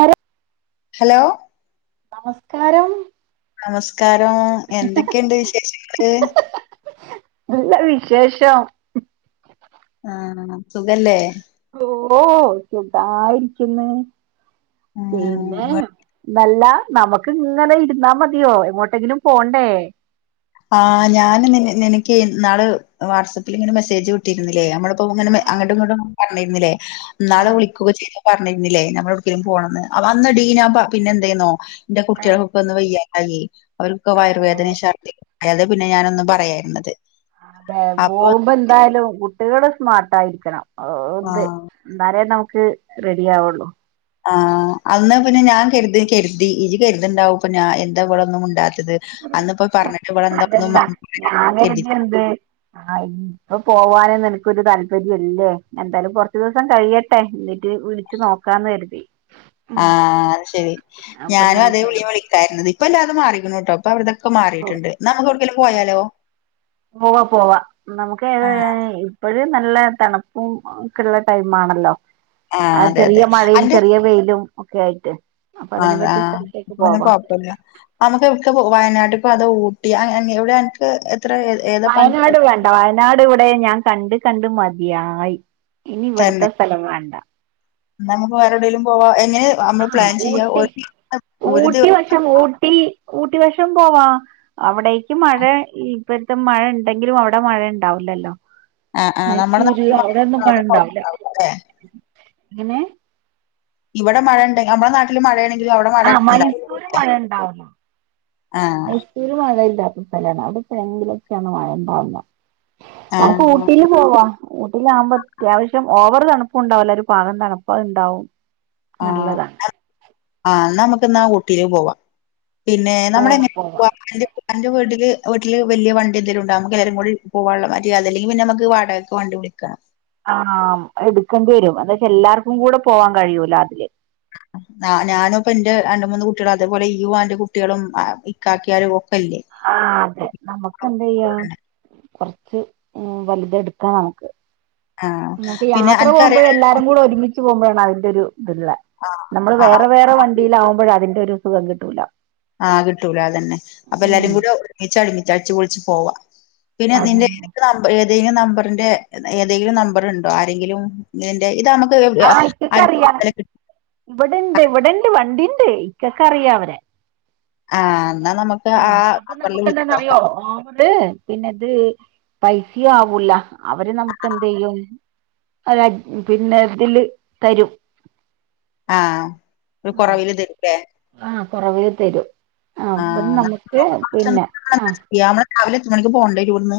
ആരാ ഹലോ നമസ്കാരം നമസ്കാരം എന്തൊക്കെയുണ്ട് വിശേഷങ്ങള് നല്ല വിശേഷം ആഹ് സുഖല്ലേ ഓ സുഖായിരിക്കുന്നു പിന്നെ ആ നല്ല നമുക്ക് ഇങ്ങനെ ഇരുന്നാ മതിയോ എങ്ങോട്ടെങ്കിലും പോണ്ടേ ആ ഞാൻ എനിക്ക് നാ വാട്സാപ്പിൽ ഇങ്ങനെ മെസ്സേജ് കിട്ടിരുന്നില്ലേ നമ്മള് അപ്പൊ അങ്ങനെ അങ്ങോട്ടും ഇങ്ങോട്ടും പറഞ്ഞിരുന്നില്ലേ നാള് ആഹ് വിളിക്കുക ചെയ് പറഞ്ഞിരുന്നില്ലേ നമ്മ എടേക്കേലും പോണ്ന്ന് അന്ന്ടീ പിന്നെ എന്ത ചെയന്നോ ന്റ ആഹ് കുട്ടികൾക്കൊക്കെ അന്ന് വയ്യാണ്ടായി അവർക്ക് അതെ വയർവേദന ശർദ്ദി പിന്നെ ഞാനൊന്നും പറയാഞ്ഞത് പോകുമ്പോ എന്തായാലും കുട്ടികള് സ്മാർട്ടായിരിക്കണം ഓ ഇത് ആ എന്നാലേ നമുക്ക് റെഡി ആവുള്ളൂ ആഹ് അന്ന് പിന്നെ ഞാൻ കരുതി കരുതി ഇരി കരുത്ണ്ടാവും അപ്പൊ ഞാൻ എന്താ അവവിടെ ഒന്നും ഉണ്ടാ അന്ന് പ്പോ പറഞ്ഞിട്ട് ഇ വിടെ എന്താ അതല്ല ഞാൻ [unintelligible] കരുതി എന്ത് ആഹ് ഇപ്പ പോവാന് ന്ന് ഒരു താല്പര്യല്ലേ എന്തായാലും കുറച്ച ദിവസം കഴിയട്ടെ എന്നിട്ട് വിളിച്ച് നോക്കാന്ന് കരുതി ഉം ആ അത് ശെരി അപ്പൊ ഞാനും അതേ ഇങ്ങനെയൊക്കെയാണ് വിളിയും വിളിക്കാരുന്നത് ഇപ്പ അല്ലാതെ മാറിക്കണ കേട്ടോ അപ്പൊ അവരുത ക്കെ മാറിട്ടുണ്ട് നമുക്ക് എവിടക്കേലും പോയാലോ പോവാ പോവാ നമുക്ക്ഏ ആഹ് ഇപ്പ നല്ല തണുപ്പും ഒക്കെള്ള ടൈം ആണല്ലോ ആഹ് ആ അതെ ചെറിയ അതെ മഴയും ചെറിയ വെയിലും ഒക്കെ ആയിട്ട് അപ്പൊ ആ അതിനെ അതെ പറ്റിയ സ്ഥലത്തേക്ക് അപ്പോ പിന്നെ പോവാ കൊഴപ്പില്ല നമ്മുക്ക് വയനാട്ട അപ്പൊ അത് ഊട്ടി അ എവിടെ അനക്ക് എ വയനാട് വേണ്ട വയനാട് ഇവിടെ വിടെ ഞാൻ കണ്ട് കണ്ട് മതിയായി ഇനി തന്നെ ഇവിടത്തെ സ്ഥലം കാണ്ടാ നമുക്ക് വേറെടേങ്കിലും പോവാ എങ്ങനെ ആ നമ്മള് പ്ലാൻ ചെയ്യി ഊട്ടി ദിവസ [unintelligible] ഊട്ടിവശം പോവാ അവിടേക്ക് മഴ ഈ ഇപ്പഴത്തെ മഴ ഇണ്ടെങ്കിലും അവിടെ മഴ ഇണ്ടാവില്ലല്ലോ ആഹ് ആഹ് നമ്മുടെ മൈസൂര് നാട്ടില് മാത്രം അവിടൊന്നും അവിടെ മഴണ്ടാവില്ല കുഴപ്പണ്ടാവൂല ല്ലേ എങ്ങനെ ഇവിടെ മഴ ഉണ്ട് നമ്മളെ നാട്ടില് മഴണെങ്കി ആ മൈസൂര് മഴണ്ടാവും ആഹ് മൈസൂര് മഴ [unintelligible] സ്ഥലാണ് അവിടത്തെ എങ്കിലൊക്കെയാണ് മഴ ഉണ്ടാവുന്ന നമുക്ക് ആഹ് ഊട്ടില് പോവാ ഊട്ടിലാകുമ്പോ അത്യാവശ്യം ഓവർ തണ് തണുപ്പ് ഉണ്ടാവൂല ഒരു പാഗം തണുപ്പ് അത്ണ്ടാവും നല്ലതാ ന്നാ ആ ഊട്ടില് പോവാ പിന്നെ പോവാ പോവാ നമ്മളെങ്ങനാ അന്റെ വീട്ടില് വീട്ടില് വിയ വണ്ടിന്തെലുംണ്ടാവും എല്ലരും കൂടി പോകുള്ള മാതിരി അല്ലെങ്കി പിന്നെ നമുക്ക് വാടകക്ക് വണ്ടി വിളിക്കണം ആ എടുക്കേണ്ടി വരും എന്ന്ച്ച എല്ലാർക്കും കൂടെ പോവാൻ കഴിയൂല അതില് ഞാനും ഇപ്പ എന്റെ രണ്ട് മൂന്ന് കുട്ടികളും അതേപോലെ യു ആന്റെ കുട്ടികളും ഇക്കാക്കിയാരും ഒക്കെ ഇല്ലേ ആഹ് അതെ നമക്ക് എന്തയ്യ കുറച്ച് വലുത് എടുക്കാ നമുക്ക് ആഹ് ഇന്ന്പ്പൊ പിന്നെ യാത്ര പോകുമ്പഴ അനക്കറിയണ എല്ലാരും കൂടെ ഒരുമിച്ച് പോകുമ്പോഴാണ് അതിന്റെഒരു ഇതല്ല നമ്മള് ആഹ് വേറെ വേറെ ആഹ് വണ്ടിയില ആകുമ്പോഴ അതിന്റെ ഒരു സുഖം കിട്ടൂല ആഹ് കിട്ടൂല അതന്നെ അപ്പൊ എല്ലാരും ഉം കൂടെ ഒരുമിച്ച ഒരുമിച്ച് അടിച്ചുപൊളിച്ച് പോവാ പിന്നെ നിന്റെ അതന്നെ എനിക്ക് നമ്പർ ഏതെിലും നമ്പറിന്റെ ഏതെങ്കിലും നമ്പർ ഉണ്ടോ ആരെങ്കിലും ഇന്റെ ഇതണോ അര് കക്കെ അറിയാംഇവിടെണ്ട് ഇവിടെണ്ട് വണ്ടി ഇക്കൊക്കെ അറിയ അവരെ ആ എന്നാ നമുക്ക് ആഹ ആ അപ്പൊ നമ്പറിൽ നമുക്ക് വിളിച്ച് എന്താന്ന്അറിയോ നോക്കാം ത്പിന്നെത് പൈസയും ആവൂല അവര് നമുക്ക് എന്താലും ചെയെയ്യും അ പിന്നെ ഇതില് തരും ആഹ ഒരു ആഹ് കുറവില് തരുലോ ആഹ് കൊറവില് തരും ആഹ് ആ അപ്പം നമ്മള് നമുക്ക് മൂന്ന് മാസം പിന്നെ ആഹ് [unintelligible] നമ്മൾ രാവിലെ എത്ര മണിക്ക് പോണ്ടേരും ഇവിടെന്ന്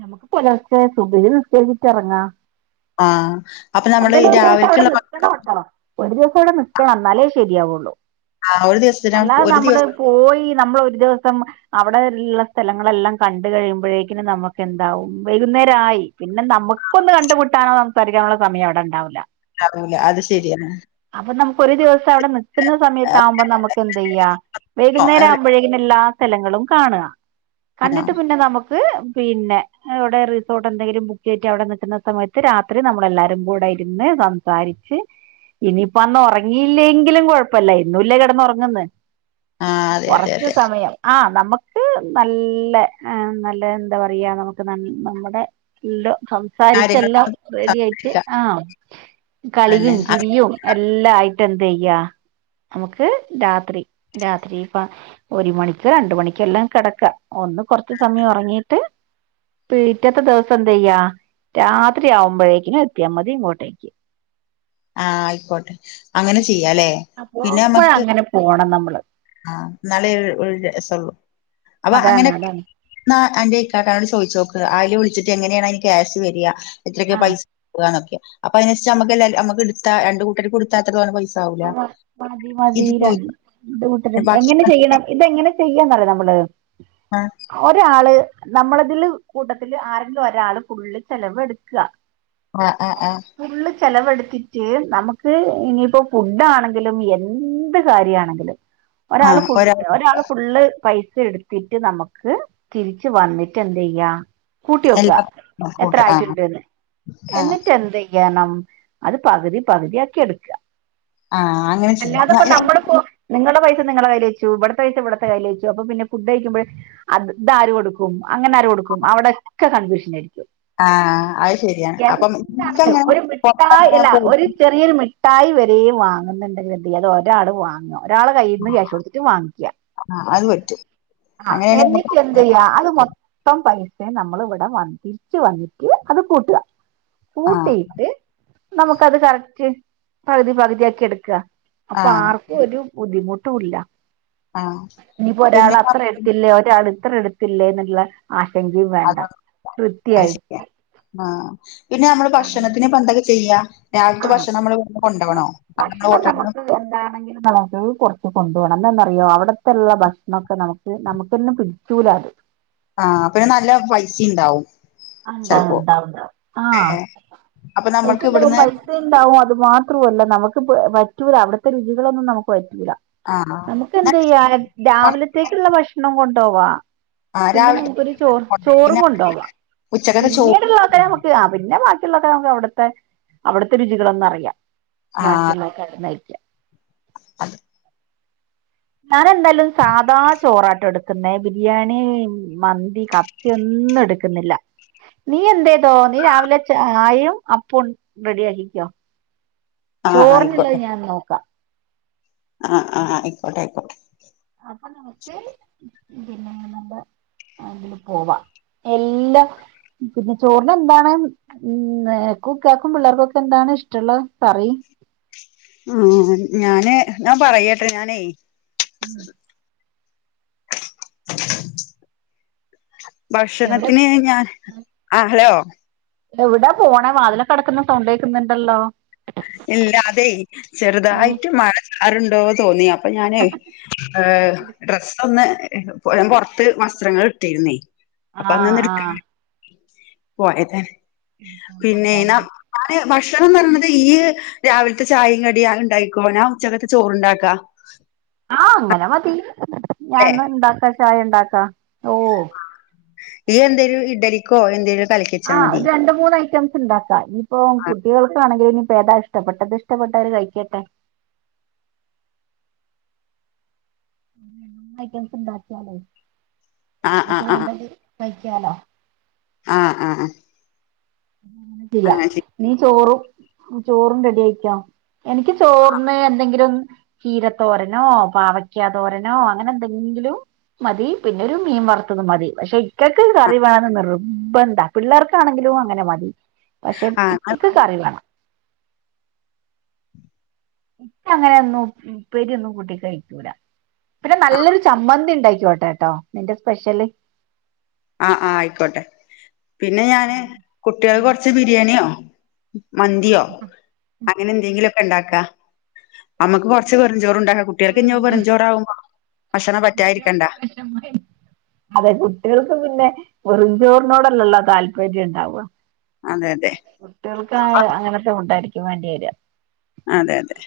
നമുക്ക് പുലർച്ചെ സുബ്ഹി നിസ്ക്കരിച്ച്ഇറങ്ങാം ആഹ് എന്താലുഒരു ദിവസം അവിടെ നിക്കണം എന്നാലേ ശരിയാവുള്ളൂ ആ ഒരു ദിവസത്തിന് അല്ലാതെ ഒരു നമ്മള് ദിവസം പോയി നമ്മൾ ഒരു ദിവസം അവി അവിടെ ഖള്ള സ്ഥലങ്ങളെല്ലാം കണ്ട കഴിയുമ്പോഴേക്കും നമുക്ക് എന്താവും വൈകുന്നേരമായി പിന്നെ നമുക്കൊന്ന് കണ്ടുമുട്ടാനോ സംസാരിക്കാനുള്ള സമയം അവിടെണ്ടാവൂലാ അല്ലെ അത് ശരിയാണ് അപ്പൊ നമുക്ക് ഒരു ദിവസം അവിടെ നിക്കുന്ന ആ സമയത്ത ആകുമ്പോ നമുക്ക് എന്ത് ചെയ്യാ ആ വൈകുന്നേരം ആവുമ്പോഴേകും എല്ലാ സ്ഥലങ്ങളും കാണുക കണ്ടിട്ട് പിന്നെ നമുക്ക് ന്നിട്പിന്നെ ഇവിടെ റിസോർട്ട് എന്തെങ്കിലും ബുക്ക് ചെയ്ട്ട് അവിടെ നിക്കുന്ന സമയത്ത് രാത്രി നമ്മളെല്ലാരും കൂടെ ഇരുന്ന് സംസാരി സംസാരിച്ച് ഇനിയിപ്പ അന്ന് ഉറങ്ങിയില്ലെങ്കിലും കൊഴപ്പല്ല എന്നുല്ലെകിടന്ന് ഉറങ്ങുന്ന ആ, അതെ അതെ കുറച്ച് അതെ സമയം ആഹ് നമുക്ക് നല്ല നല്ല എന്താ പറയാ നമുക്ക് ന നമ്മുടെ എല്ല കാര്യങ്ങളൊക്കെ സംസാരിച്ചല്ലാം റെഡി ആയിട്ട് സംസാരിക്കാം ആഹ അതന്നെ കളിയും ആ ചിരിയും എല്ലാ ആയിട്ട് എന്ത് ചെയ്യാ നമുക്ക് രാത്രി രാത്രിപ്പ ഒരു മണിക്ക് രണ്ട മണിക്ക എല്ലാം കിടക്കാം ഒന്ന് കൊറച്ച് സമയം ഉറങ്ങീട്ട് പിറ്റത്തെ ദിവസം എന്ത ചെയ്യാ രാത്രി ആവുമ്പോഴേക്കിനും എത്തിയാൽ മതി ഇങ്ങോട്ടേക്ക് ആഹ ആയിക്കോട്ടെ അങ്ങനെ ചെയ്യല്ലേ പിന്നെ പോകുമ്പോഴ നമ്മക്ക് അങ്ങനെ പോണം നമ്മള് ആഇനലെ ഒരു രസം ഉള്ളു അപ്പൊ അതാണ് അങ്ങനെ അതാണ് ഒക്കെയാണ് അന്റഇക്കാനോട് ചോദിച്ച നോക്ക് ആയില് വിളിച്ചിട്ട് എങ്ങനെയാണ് അയ്ന് കൃഷ്എത്രൊക്ക ആഹ് പൈസ പോവ എന്നൊക്കെ അപ്പൊ അതിനച്ച് നമ്മക്ക് രണ്ട് കൂട്ടര്ക്ക് എടുത്താ അത്രപൈസ ആ മതി മതിരണ്ട് കുട്ട എങ്ങനെ ഭക്ഷണം ചെയണം ഇതെങ്ങനെ ചെയ്യന്ന നമ്മൾ ആഹ് ഒരാൾ ഒരാൾനമ്മളതില് കൂട്ടത്തില്ൽ ആരെങ്കിലും ഒരാള് ഫുൾ ചെലവ് എടുക്കുക ആഹ് ആഹ ആഹ ചെലവടുത്തിട്ട് നമുക്ക് ഇനിയിപ്പോ ഫുഡാ ആണെങ്കിലും എന്ത് കാര്യമാണെങ്കിലും ഒരാള് ആഹ് ഒരാൾ ഫുഡ് ഒരാള് ഫുള്ള് പൈസ എടുത്തിട്ട് നമുക്ക് തിരിച്ച് വന്നിട്ട് എന്ത് ചെയ്യാ കൂട്ടി വക്കുക എല്ലാ എത്ര കൂട്ട് ആഹ് ആയിട്ടുണ്ട്ന്ന് ആഹ് എന്നിട്ട് എന്ത ചെയണം അത് പകുതി പകുതി ആക്കി എടുക്ക ആഹ് അങ്ങനെ ചെയ്യാം അല്ലാതെ ഇപ്പോ ഞാ- എ- നമ്മുടെ നിങ്ങളുടെ പൈസ നിങ്ങളെ കയ്ൽച്ചുവിടത്തെഴ ഇവിടുത്തെ കയ്ൽേച്ചു അപ്പ പിെ ഫുഡ് കഴിക്കുമ്പോ അത് അര് കൊടുക്കും അങ്ങനെടുക്കും കും അവടെയക്കെ കൺഫൂഷൻ ആയിരിക്കും ആഹ് അത് ശരിയാണ് അപ്പം എന്താണെങ്കും എനിക്കങ്ങനെ ഒരു മിഠായി പൊറത്തങ്ങനെ ഇല്ല ഒരു പോയിട്ട് ചെറിയൊരു മിഠാ മുട്ടായി വരെയും വാങ്ങുന്നുണ്ടെങ്കിൽ എന്ത് ചെയ്യ അത് ഒരാൾ വാങ്ങാ ഒരാള് കയ്യിൽന്ന് ക്യാഷ് കൊടുത്തിട്ട് വാങ്ങിക്ക ആഹ് അത് പറ്റും ആ അങ്ങനെയാണെങ്കി നമുക്ക് എന്നിട്ട് എന്ത്യ്യാ അത് മൊത്തം പൈ സെ നമ്മളിവിടെ വ തിരിച്ചു വന്നിട്ട് അത് കൂട്ട ആഹ് കൂട്ടിട്ട് നമുക്കത് കറക്റ്റ് പകുതി പകുതി ആക്കി എടുക്കുക അപ്പൊ ആഹ് ആർക്കും ഒരു ബുദ്ധിമുട്ട് ട്ടുള്ള ആഹ് ഇനിയിപ്പോ ഒരാൾ പിന്നെ അത്ര എടുത്തില്ലേ ഒരാൾ ഇത്ര എടുത്തില്ലേ എന്നുള്ള ആശങ്കയും വേണ്ട കൃത്യായി അത്ശരിയാ ആ പിന്നെ നമ്മള് അപ്പൊ അങ്ങനെ ഭക്ഷണത്തിന് ഇപ്പ എന്തൊക്കെ ചെയ്യാ ആ രാവിലത്തെ ഭക്ഷണം നമ്മള് ഇവിടുന്ന് ഭക്ഷണം കൊണ്ടോവണോ അത് നമ്മള് ഭക്ഷണം ഹോട്ടലിന്ന് നമുക്ക് എന്താണെങ്കിലും നമുക്ക്ത് കൊറ കൊണ്ടു പോണം എന്നന്നറിയോ അവിടത്തെുള്ള ഭക്ഷണംമൊക്കെ നമുക്ക് നമുക്കന്നും പിടിച്ചൂല അത് ആ അപ്പതിനു നല്ല പൈസ ഇണ്ടാവും ആഹ് ഉണ്ടാ ഉണ്ടവും ആ ഏഹ് അപ്പൊ പൈസ നമ്മൾക്ക് ഇണ്ടാവും ഇവിടുന്ന് പൈസ ഇണ്ടാവും അത് മാത്രല്ല നമുക്ക്റ്റൂല അവിത്തെ രുചികളൊന്നും നമുക്ക്റ്റ ആഹ് നമുക്ക് എന്ത് ചെയ്യാ രാവിലത്തേക്കുള്ള ഭക്ഷണം കൊണ്ടോവാ ആഹ് പിന്നെ രാവിലത്തെ നമുക്കൊരു ചോറ് കൊണ്ടോണം ചോറും പിന്നെ കൊണ്ടപോവാം ഉച്ചക്കത്തെ ചോറ് പിന്നീടുള്ളാത്ത നമുക്ക് ആ പി പിന്നെ ബാക്കിയുള്ളതൊക്കെ നമുക്ക് അവിടുത്തെ അവിടുത്തെ രുചികളൊന്നും അറിയാം ബാക്കിയുള്ളതൊക്കെ അവിടുന്ന് കഴിക്കാ അതെ ഞാൻ എന്തായാലും സാധാ ചോറാട്ടോ എടുക്ക ക്കുന്നെ ബിരിയാണി മന്തി കത്തി ഒന്നും എടുക്കുന്നില്ല നീ എന്ത ചെയ്തോ നീ രാവിലെ ചായേം അപ്പോം റെഡി ആക്കിക്കോ ആഹ് ചോറിനുള്ളത് ഞാൻ നോക്കാം ആ ആ ആയിക്കോട്ടെ ആയിക്കോട്ടെ അപ്പൊ നമക്ക് പിന്നെ നല്ല അതിന് പോവാ എല്ലാ പിന്നെ ചോറിന് എന്താണ് കുക്ക ആക്കും പിള്ളേർക്കൊക്കെ എന്താണ് ഇഷ്ടമുള്ള പറയ് [inaudible] ആ ഞാന് ഞാൻ പറയട്ടെ ഞാനേ [inaudible] എവിടെ ഭക്ഷണത്തിന് ഞാൻ ആ ഹലോ എവിടാ പോണേ വാതിലക്കെ അടക്കുന്ന സൗണ്ട കേക്കുന്നുണ്ടല്ലോ ഇല്ലാ അതെ ഉം ചെറുതായിട്ട് മഴക്കാറണ്ടോ തോന്നിയാ അപ്പൊ ഞാന് എ ഡ്രസ്സ് ഒന്ന് പുറത്ത് വസ്ത്രങ്ങൾ ഇിട്ടിരുന്നേ ആ ആ പോയതെ ഇടിക്കാൻ പിന്നെ ഞ പോയതാല്ലേ ഞാൻ ഭക്ഷണംന്ന് പറഞ്ഞ ഈ രാവിലത്തെ ചായയും കടിയ ഇണ്ടായിക്കോന ആ ഉച്ചകത്ത് ചോറുണ്ടാക്കാ ആ അങ്ങനെ മതി ല്ലേ ഞാന ഇണ്ടാക്കാ ചായ ഇണ്ടാക്കാ ഓ ഈ എന്തേലും ഇഡലിക്കോ എന്തേലും കലക്കിച്ചാ ആ മതി രണ്ട് മൂന്ന് ഐറ്റംസ് ഉണ്ടാക്കാം ഇപ്പൊ കുട്ടികൾക്കാണ ഇനിപ്പോ താ ഇഷ്ടപ്പെട്ടത് ഇഷ്ടപ്പെട്ടവര് കഴിക്കട്ടെ നന്നായിട്ട് ഉണ്ടാക്കിയാലേ ആ ആ അവർക്ക് ആ വേണ്ടത് കയിക്കാലോ ആ ആ ആ അങ്ങനെ ചെയ്യാം നീ ചോറും ചോറും റെഡി ആയിക്കോ എനിക്ക് ചോറിന്ന് എന്തെങ്കിലും ചീരത്തോരനോ പാവക്ക തോരനോ അങ്ങനെ എന്തെങ്കിലും ങ്കിലും മതി പിന്നെ ഒരു മീൻ വറുത്തത് മതി പക്ഷെ ഇക്കൊക്കെ ആ കറി വേണന്ന് നിറബന്ധ പിള്ളേർക്കാണെങ്കിലും അങ്ങനെ മതി പക്ഷെ ആ ആ ഇക്കക്ക് കറി വേണം ഇക്ക അങ്ങനെയൊന്നും ഉപ്പേരിയൊന്നും കൂട്ടി കഴിക്കൂല പിന്നെ നല്ലൊരു ചമ്മന്തി ഇണ്ടാക്ക ക്കോട്ടോ ട്ടോ നിന്റെ സ്പെഷ്യല് ആ ആ ആയിക്കോട്ടെ പിന്നെ ഞാന് കുട്ടികൾ കൊറച്ച് ബിരിയാണിയോ മന്തിയോ അങ്ങനെ എന്തെങ്കിലും ഒക്കെ ഇണ്ടാക്കാ നമ്മുക്ക് കൊറച്ച് വെറും ചോർ ചോറുണ്ടാക്ക കുട്ടികൾക്ക്ഇനി വെറും ചോറാവുമ്പോ അതെ കുട്ട്യേൾക്ക് ക്ക് പിന്നെ വെറിഞ്ചോറിനോടല്ലല്ലോ താല്പര്യം ഇണ്ടാവുക അതെ അതെ കുട്ട്യേൾക്ക് ആ അങ്ങനെത്തെ ഫുഡായിരിക്കും വേണ്ടി വരിക അതെ അതെ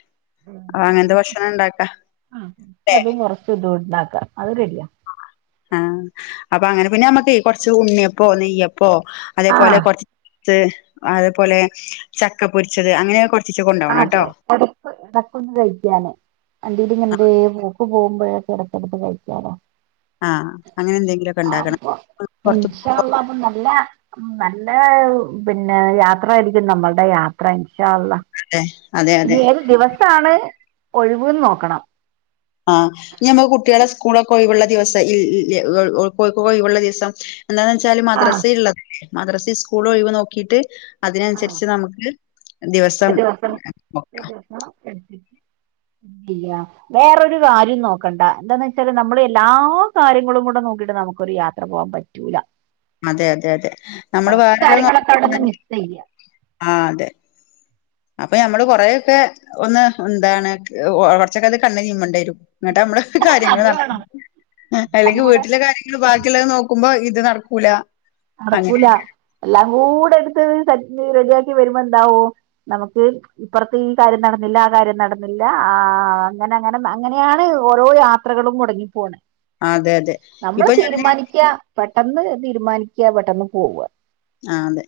അപ്പൊ അങ്ങനത്തെ ഭക്ഷണം ഉണ്ടാക്കാ ആ ല്ലേ അതും കുറച്ച് ഇതും ഇണ്ടാ ക്കാ അത് റഡിയാ ആഹ് അപ്പൊ അങ്ങനെ പിന്നെ നമ്മുക്ക് കുറച്ച് ഉണ്ണിയപ്പോ നെയ്യപ്പോ പ്പോ അതേപോലെ ആഹ് കൊറച്ച് അതേപോലെ ചക്ക പൊരിച്ചത് അങ്ങനെ കൊണ്ട് അതെ ഇടക്ക് ഇടക്കൊന്ന് കഴിക്കാ [unintelligible] പോകുമ്പഴൊക്കെ എടക്കെടുത്ത് കഴിക്കാലോ ആഹ് അങ്ങനെ എന്തെങ്കിലുമൊക്കെ ഉണ്ടാക്കണം ആപ്പൊ പുറത്ത് പോകുമ്പോഴൊക്കെ ഇൻഷാള്ളാ [unintelligible] നല്ല നല്ല പിന്നെ യാത്രായിരിക്കും നമ്മളുടെ യാത്ര ഇൻഷാള്ളാ അതെ ഇനി അതെ ഏത് ദിവസാണ് ഒഴിവ്ന്ന് നോക്കണം ആഹ് ഇനി ഞമ്മക്ക് കുട്ട്യേളെ സ്കൂളൊക്കെ ഒഴിവുള്ള ദിവസം ഇൽ ഇല്ലേ ഒ [unintelligible] ഒഴിവുള്ള ദിവസം എന്താന്ന് വെച്ചാല് മദ്രസ ആഹ് ഉള്ളത് മദ്രസ സ്കൂളും ഒഴിവ് നോക്കിട്ട് ആഹ് അതിനനുസരിച്ച് നമുക്ക് ഒരു ദിവസം ഉ ഇല്ല വേറൊരു കാര്യം നോക്കണ്ട എന്താന്ന് വെച്ചാല് നമ്മൾള് എല്ലാ കാര്യങ്ങളും കൂടെ നോക്കിട്ട് ഒന്നു നമുക്കൊരു യാത്ര പോകൻ പറ്റൂല അതെ അതെ അതെ നമ്മള് കുറച്ച് വേറെള്ളത് കാര്യങ്ങളൊക്കെ അവിടെന്ന് [unintelligible] മിസ് ചെയ്യ ആ അതെ അപ്പൊ ഞമ്മള് കൊറെക്കെ ഒന്ന് എന്താണ് കുറച്ചൊക്കെ അത് കണ്ണ് ചിമ്മണ്ടി വരും എന്നട്ട് നമ്മള് കാര്യങ്ങൾ നടത്ത [unintelligible] അതും അല്ലെങ്കിൽ കൂടെ വീട്ടിലെ കാര്യങ്ങൾ ബാക്കിയുള്ളത് നോക്കുമ്പോ ഇത് ഇത് നടക്കൂല അങ്ങനെ നടക്കൂല എല്ലാം കൂടെ എടുത്ത് സെറ്റ് റെഡിയാക്കി വരുമ്പോ എന്താവും നമുക്ക് ഇപ്പുറത്ത് ഈ കാര്യം നടന്നില്ല ആ കാര്യം നടന്നില്ല ആ അങ്ങനെ അങ്ങനെ അങ്ങനെയാണ് ഓരോ യാത്രകളും മുടങ്ങിപ്പോണെ അതെ അതെ നമ്മള് ഇപ്പൊ ഞാന് തീരുമാനിക്കാ പെട്ടെന്ന് തീരുമാനിക്കാ പെട്ടെന്ന് പോവുക ആ അതെ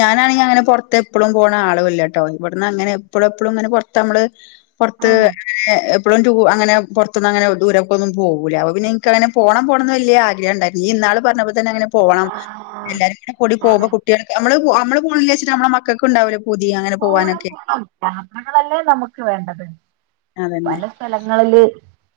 ഞാനാണെങ്കി അങ്ങനെ പുറത്തെ എപ്പോഴും പോണ ആളും അല്ല ട്ടോ ഇവിടുന്ന് അങ്ങനെ എപ്പളു എപ്പളും അങ്ങനെ പൊറത്ത് നമ്മള് പ പൊറത്ത് ഏ മ് എപ്പോഴും ടു അങ്ങന പൊറത്തൊന്നും അങ്ങനെ ദൂരക്കൊന്നും പോകൂലഅപ്പോ പിന്നെ എനക്ക്ങ്ങനെ പോണം പോണംന്ന് വലിയ ആഗ്രഹംണ്ടായിരുന്നു നീഇന്നാള് പറഞ്ഞപ്പ [unintelligible] അങ്ങനെ പോണം എല്ലാരുംകൂടി പോക്മ്പോ കുട്ടികൾ നമ്മ നമ്മള് പോണില്ലാച്ചിട്ട് നമ്മെളെ മക്കൾക്ക് ഉണ്ടാവില്ലേ പൂ പോണം പോണം യാത്രകളല്ലേ നമുക്ക് വേണ്ടത് അതന്നെ പല സ്ഥലങ്ങളില്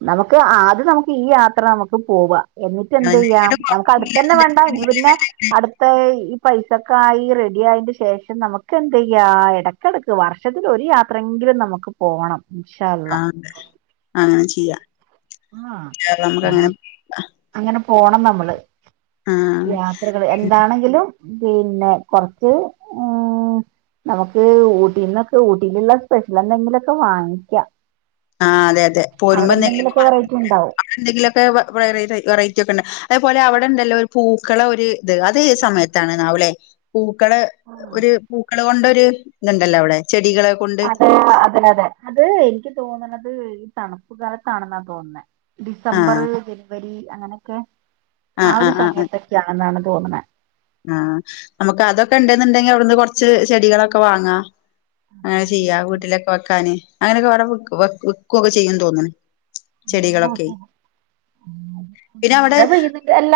നമുക്ക് ആദ്യം നമുക്ക് ഈ യാത്ര നമുക്ക് പോവാ എന്നിട്ട് എന്ത് ചെയ്യാം നമുക്ക് അടുത്തന്നെ അതിനെങ്ങട് വേണ്ട ഇനീ പിന്നെ അടുത്ത ഈ പൈസക്കെ ആയി റെഡി ആയന്റെ ശേഷം നമുക്ക് എന്ത് ചെയ്യാ [unintelligible] ഇടക്കിടക്ക് വർഷത്തിൽ ഒരു യാത്രയെങ്കിലും നമുക്ക് പോകണം ആ അതെ അങ്ങനെ ചെയ്യാം [unintelligible] നമുക്ക് അങ്ങനെ ആഹ് അങ്ങനെ പോണം നമ്മള് ആഹ് യാത്രകള് എന്താണെങ്കിലും പിന്നെ കൊറച്ച് ഏം നമുക്ക് ഊട്ടീന്നൊക്കെ ഊട്ടിയിലുള്ള സ്പെഷ്യൽ എന്തെങ്കിലുംക്കെ വാങ്ങിക്കാം ആ അതെ അതെ പോരുമ്പോ അവിടെ എന്തെങ്കിലുമക്ക എന്തെങ്കിലുമൊക്കെ വെറൈറ്റി വാങ്ങിക്കാം അവിടെന്തെിലൊക്കെ വെ വെറ വെറൈറ്റി റ്റിക്കണ്ട് അതേപോലെ അവിടെണ്ടല്ലോ ഒരു പൂക്കള ഒരു ഇത് അത് ഏത് സമയത്താണ് ണാവൂലെ പൂക്ക് പൂക്കള് ഉണ്ടാവും ഒരു പൂക്കൾ കൊണ്ടൊരു ഇതുണ്ടല്ലോ അവിടെ ചെടികളെ കൊണ്ട് അതെ അതെ അതെ അത് എനിക്ക് തോന്നണത് ഈ തണുപ്പ് കാലത്താണെന്നാ തോന്നുന്നേ ഡിസംബർ ആഹ് ജനുവരി അങ്ങനെയൊക്കെ ആ ആഹ് ഒരു സമയത്തൊക്കെയാണെന്നാണ തോന്നണെ ആ നമുക്ക് അതൊക്കെ ഉണ്ടന്നുണ്ടെങ്കി അവിടുന്ന് കൊറച്ച് ചെടികളൊക്കെ വാങ്ങാം അങ്ങനെ ചെയ്യാ വീട്ടിലൊക്കെ വെക്കാാന് അങ്ങനെയൊക്കെ വടെ വിക്കുവൊക്കെ ചെയ്യന്ന് തോന്നണ [unintelligible] പിന്നെ മഴ അവിടെ പെയ്യുന്നല്ല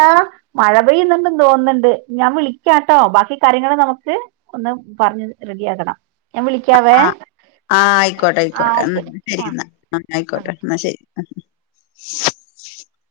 മഴ അയുന്നുണ്ട് തോന്നുന്നുണ്ട് ഞാൻ വിളിക്കാംട്ടോ ബാക്കി കാര്യങ്ങള്ൾ നമുക്ക് ഒന്ന് പറഞ്ഞഞ് റെഡിയാക്കണം ഞാൻ വിളിക്കാവേ ആ ആഹ് ആയിക്കോട്ടെ ആ ആയിക്കോട്ടെ ശരി ആ എന്നാൽ ആ ആയിക്കോട്ടെ എന്നാ ശരി [unintelligible]